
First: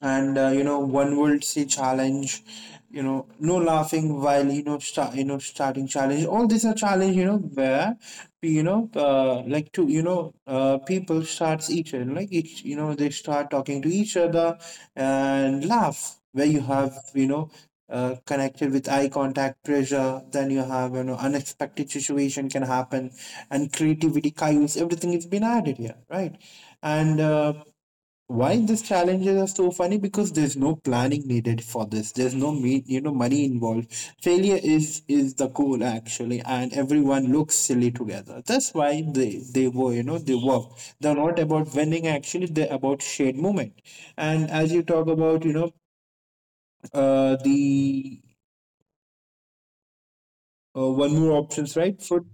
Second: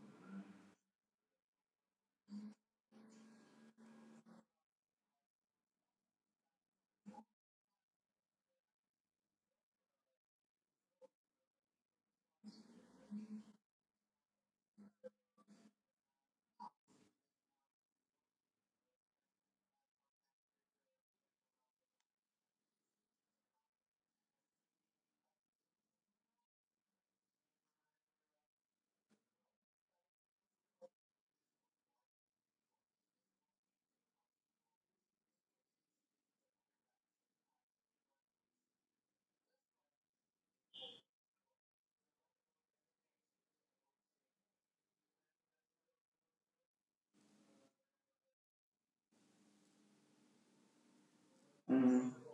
and uh, you know one would see challenge, you know no laughing while you know start you know starting challenge. All these are challenge you know where you know uh, like to you know uh, people starts each other, like each you know they start talking to each other and laugh. Where you have you know uh, connected with eye contact pressure. Then you have you know unexpected situation can happen, and creativity chaos everything is been added here, right? And uh, why these challenges are so funny? Because there's no planning needed for this, there's no me you know money involved. Failure is is the goal actually, and everyone looks silly together. That's why they they were you know they work. They're not about winning actually, they're about shared moment. And as you talk about, you know uh the uh, one more options,
Mhm.
right? Food.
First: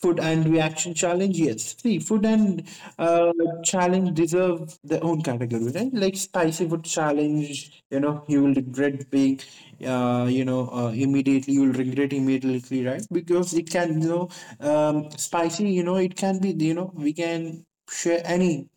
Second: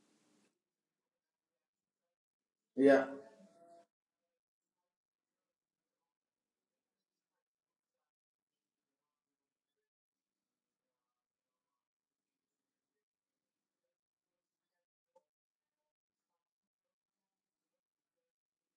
Food and reaction challenge, yes, see. Food and
Yeah.
uh, challenge deserve their own category, right? Like spicy food challenge, you know you will regret being, uh, you know uh, immediately. You will regret immediately, right? Because it can, you know um, spicy, you know it can be, you know we can share any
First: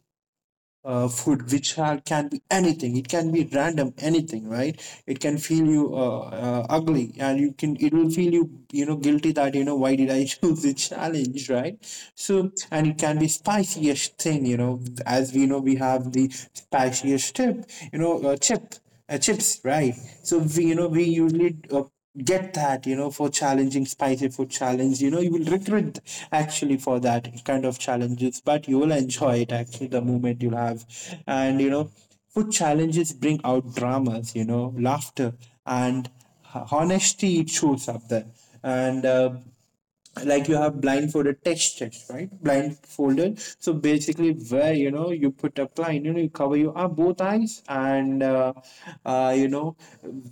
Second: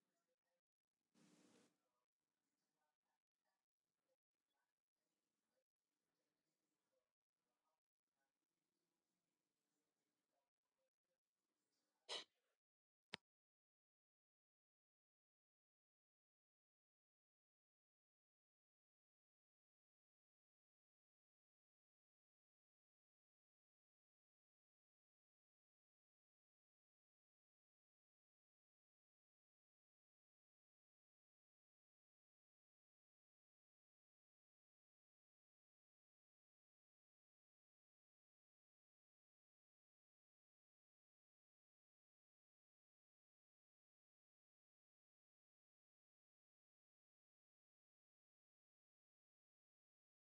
uh, food which are, can be anything, it can be random, anything, right? It can feel you uh, uh, ugly, and you can, it will feel you, you know guilty, that you know why did I (laughs) choose this challenge, right? So and it can be spiciest thing, you know as we know we have the spiciest tip, you know uh, chip uh, chips, right? So we, you know, we usually uh, get that, you know, for challenging spicy food challenge. You know, you will regret actually for that kind of challenges, but you will enjoy it actually the moment you'll have, and you know, food challenges bring out dramas, you know, laughter, and ho- honesty. It shows up there, and. Uh, like, you have blindfolded text text right, blindfolded. So basically, where you know you put a blind you know you cover your up both eyes, and uh, uh, you know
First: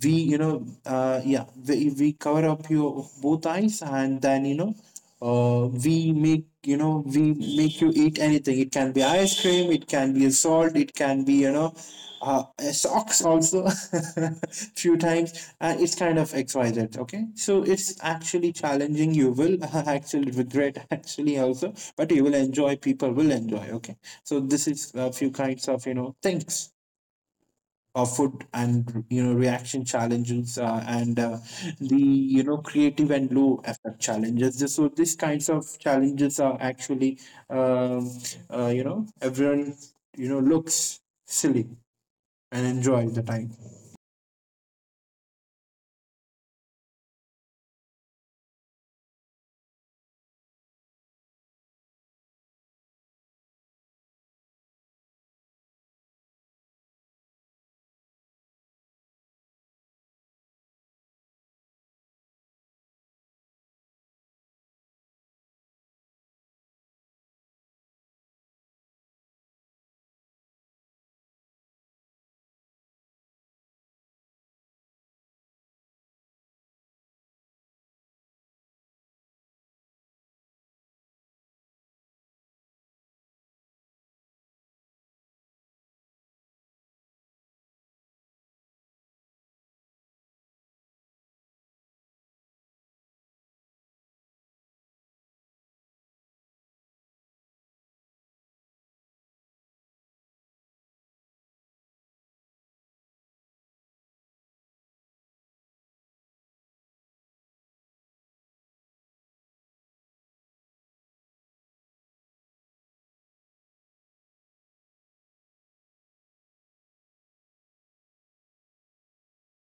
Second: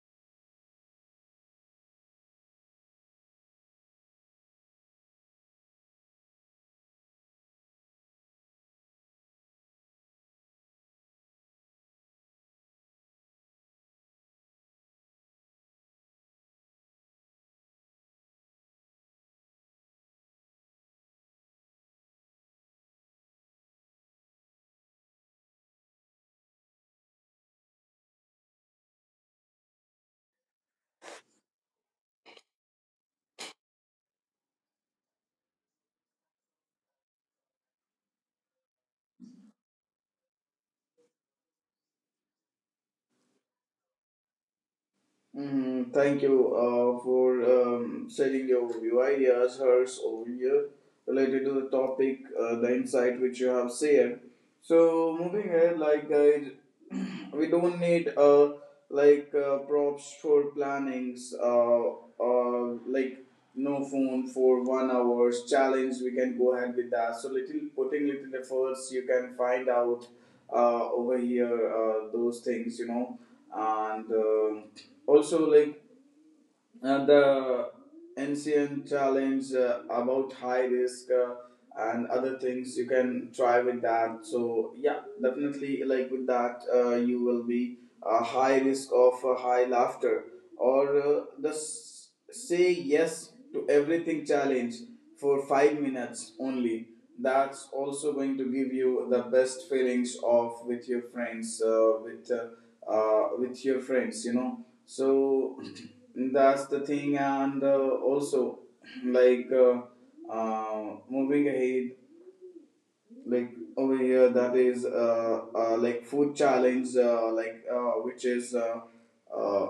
we you know uh, yeah, we, we cover up your both eyes, and then you know uh, we make you know we make you eat anything, it can be ice cream, it can be a salt, it can be, you know uh, uh, socks also (laughs) few times, and it's kind of xyz, okay? So it's actually challenging, you will (laughs) actually regret actually also, but you will enjoy, people will enjoy, okay. So this is a few kinds of you know things of food and you know reaction challenges, uh, and uh, the you know creative and low effort challenges. This- so these kinds of challenges are actually, um, uh, you know everyone you know looks silly and enjoy the time.
Mm, thank you uh, for um, sharing your view ideas, Hers, over here, related to the topic, uh, the insight which you have shared. So moving ahead, like, guys, (clears throat) we don't need uh, like uh, props for plannings, uh, uh, like no phone for one hours challenge. We can go ahead with that. So little putting little efforts, you can find out uh, over here uh, those things, you know, and. um also, like, uh, the ancient challenge uh, about high risk, uh, and other things you can try with that. So yeah, definitely, like, with that, uh, you will be a high risk of uh, high laughter, or uh, the s- say yes to everything challenge for five minutes only. That's also going to give you the best feelings of with your friends, uh, with uh, uh, with your friends, you know. So (clears throat) that's the thing, and uh, also, like uh, uh, moving ahead, like, over here, that is uh, uh like food challenge, uh, like, uh, which is uh, uh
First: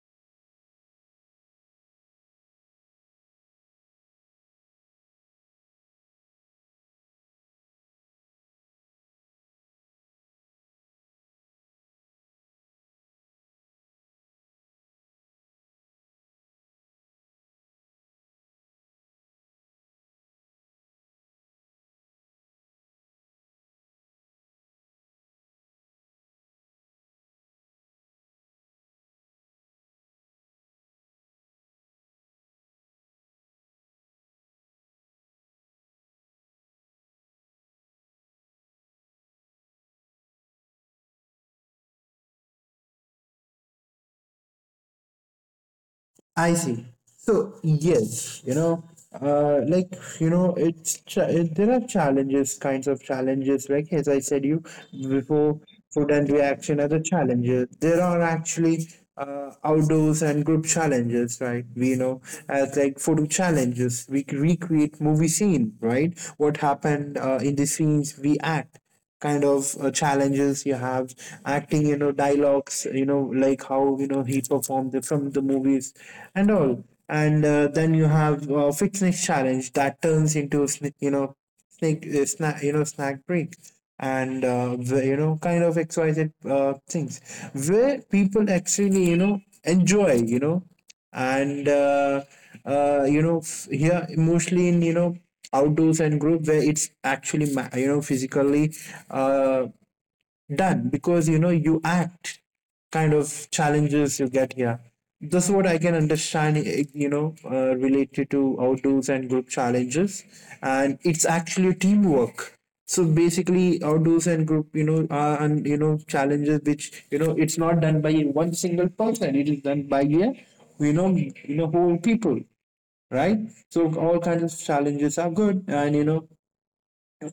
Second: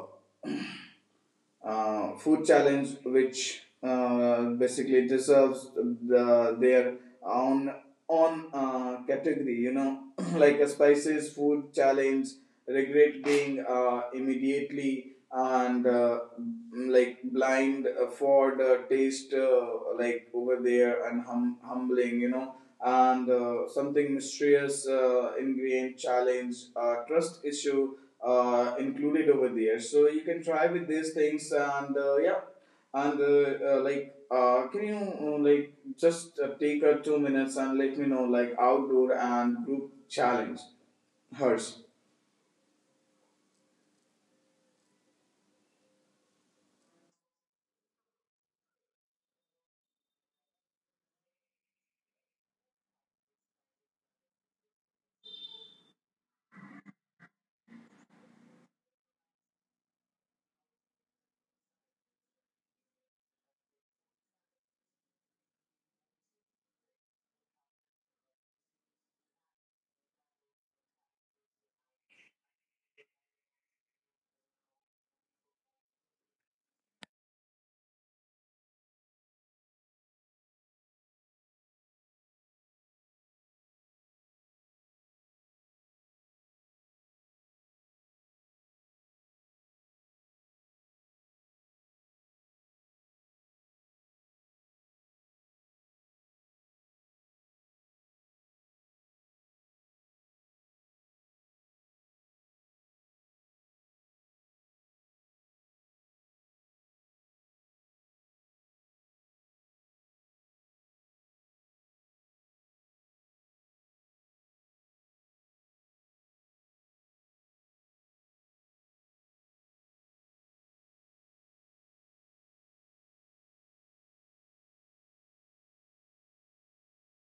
uh, food challenge, which uh, basically deserves the, their own own uh, category. You know, (clears throat) like a spices food challenge, regret being uh, immediately, and uh, mm, like blind for the taste, uh, like over there, and hum- humbling. You know. And uh, something mysterious uh, ingredient challenge, uh, trust issue uh, included over there. So you can try with these things. And uh, yeah, and uh, uh, like, uh, can you, uh, like, just uh, take a two minutes and let me know, like, outdoor and group challenge, Hers.
I see. So yes, you know, uh, like you know, it's cha- it, there are challenges, kinds of challenges. Like as I said, you before, food and reaction are the challenges. There are actually uh, outdoors and group challenges, right? We know, as like photo challenges, we c- recreate movie scene, right? What happened uh, in the scenes we act, kind of uh, challenges you have, acting, you know dialogues, you know like how you know he performed it from the movies and all. And uh, then you have uh, fitness challenge that turns into sn- you know snake uh, snack, you know snack break. And uh, the, you know kind of xyz uh, things where people actually, you know enjoy, you know and uh, uh, you know f- here, mostly in, you know outdoors and group, where it's actually ma- you know physically uh, done, because you know you act kind of challenges you get here. This is what I can understand, eh, you know uh, related to outdoors and group challenges, and it's actually teamwork. So basically outdoors and group, you know are and you know challenges which, you know it's not done by one single person, it is done by, yeah, you know you know whole people, right? So all kinds of challenges are good, and you know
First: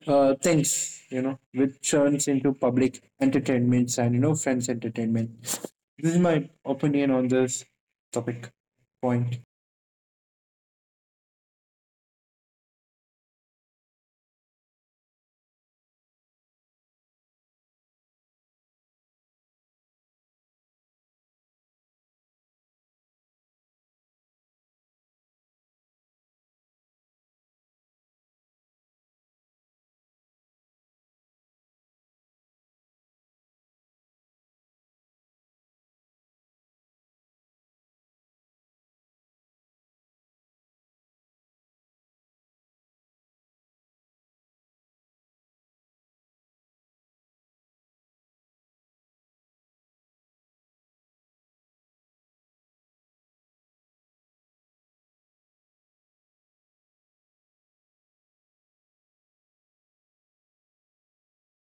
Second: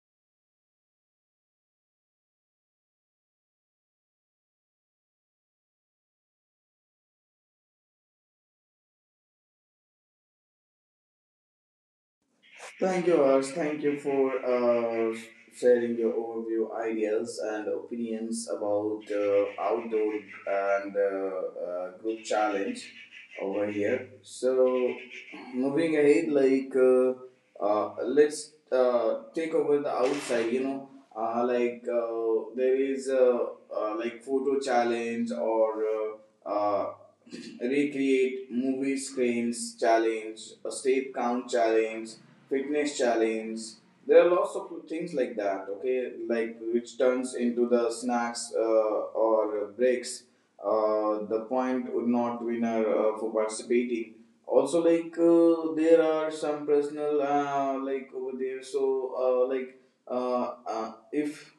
uh, things, you know which turns into public entertainments and you know friends entertainment. This is my opinion on this topic, point.
Thank you, Hers. Thank you for uh, sharing your overview ideas and opinions about uh, outdoor and uh, uh, group challenge over here. So moving ahead, like uh, uh, let's uh, take over the outside, you know, uh, like, uh, there is, uh, uh, like, photo challenge, or uh, uh, recreate movie screens challenge, a step count challenge, fitness challenge. There are lots of things like that, okay, like, which turns into the snacks uh, or breaks, uh, the point would not winner uh, for participating. Also, like, uh, there are some personal, uh, like, over there. So, uh, like uh, uh, if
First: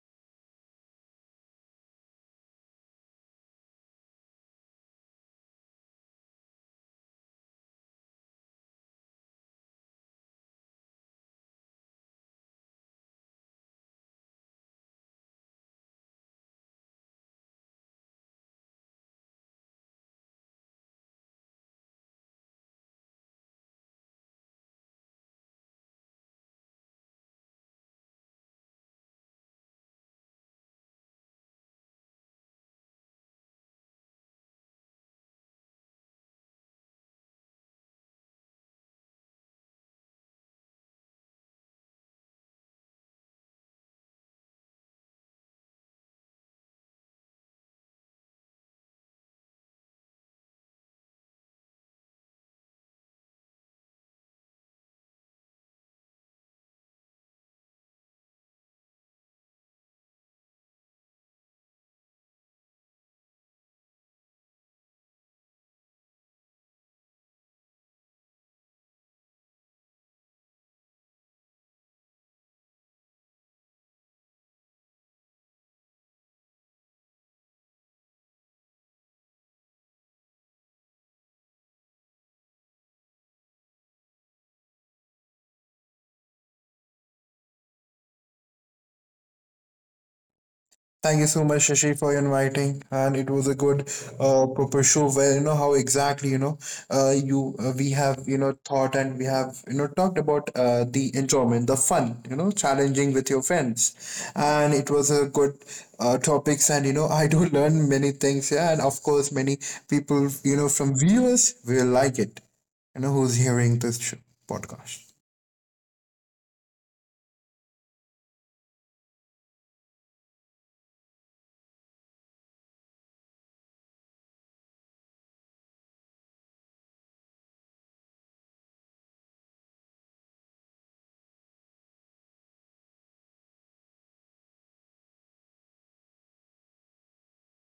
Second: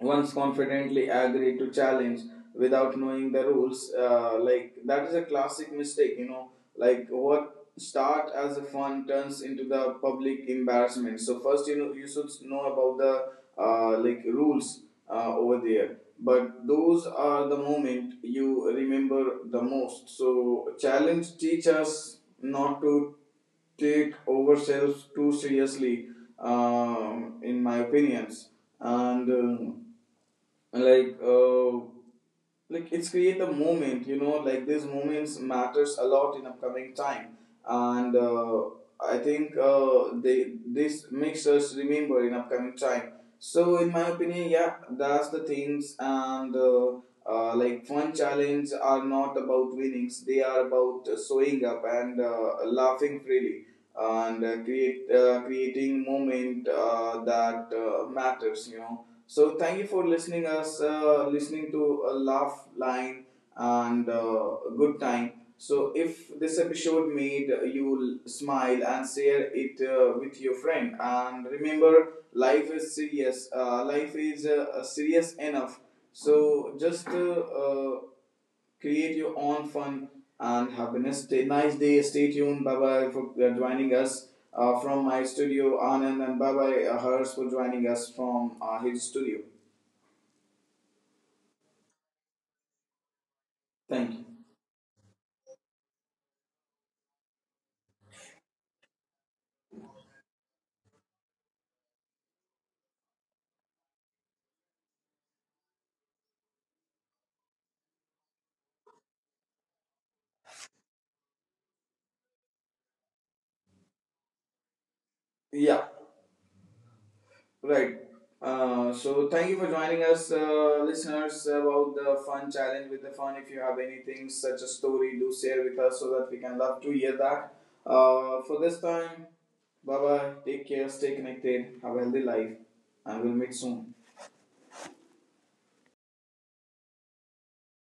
once confidently agree to challenge without knowing the rules, uh, like, that is a classic mistake, you know, like, what start as a fun turns into the public embarrassment. So first, you know, you should know about the, uh, like, rules uh, over there. But those are the moment you remember the most. So challenge teach us not to take ourselves too seriously, um, in my opinions. And um, and like uh like, it's create a moment, you know, like, these moments matters a lot in upcoming time. And uh, I think, uh, they this makes us remember in upcoming time. So in my opinion, yeah, that's the things. And uh, uh, like, fun challenge are not about winnings. They are about uh, showing up and uh, laughing freely, and uh, create uh, creating moment uh, that uh, matters, you know. So thank you for listening us, uh, listening to a laugh line and uh, good time. So if this episode made you l- smile, and share it uh, with your friend. And remember, life is serious. Uh, life is uh, serious enough. So just uh, uh, create your own fun and happiness. Stay nice day. Stay tuned. Bye bye for uh, joining us uh, from my studio, Anand, and bye bye, uh, Hers, for joining us from uh, his studio.
Thank you so much, Shashi, for inviting, and it was a good
Thank you.
uh, proper show, where you know how exactly, you know uh, you uh, we have, you know thought, and we have, you know talked about uh, the enjoyment, the fun, you know, challenging with your friends, and it was a good uh, topics, and you know (laughs) I do learn many things, yeah, and of course many people, you know from viewers will like it, you know, who's hearing this show, podcast.
Yeah, right. Uh, so thank you for joining us, uh, listeners, about the fun challenge with the fun. If you have anything such a story, do share with us so that we can love to hear that. Uh, for this time, bye bye. Take care. Stay connected. Have a healthy life, and we'll meet soon.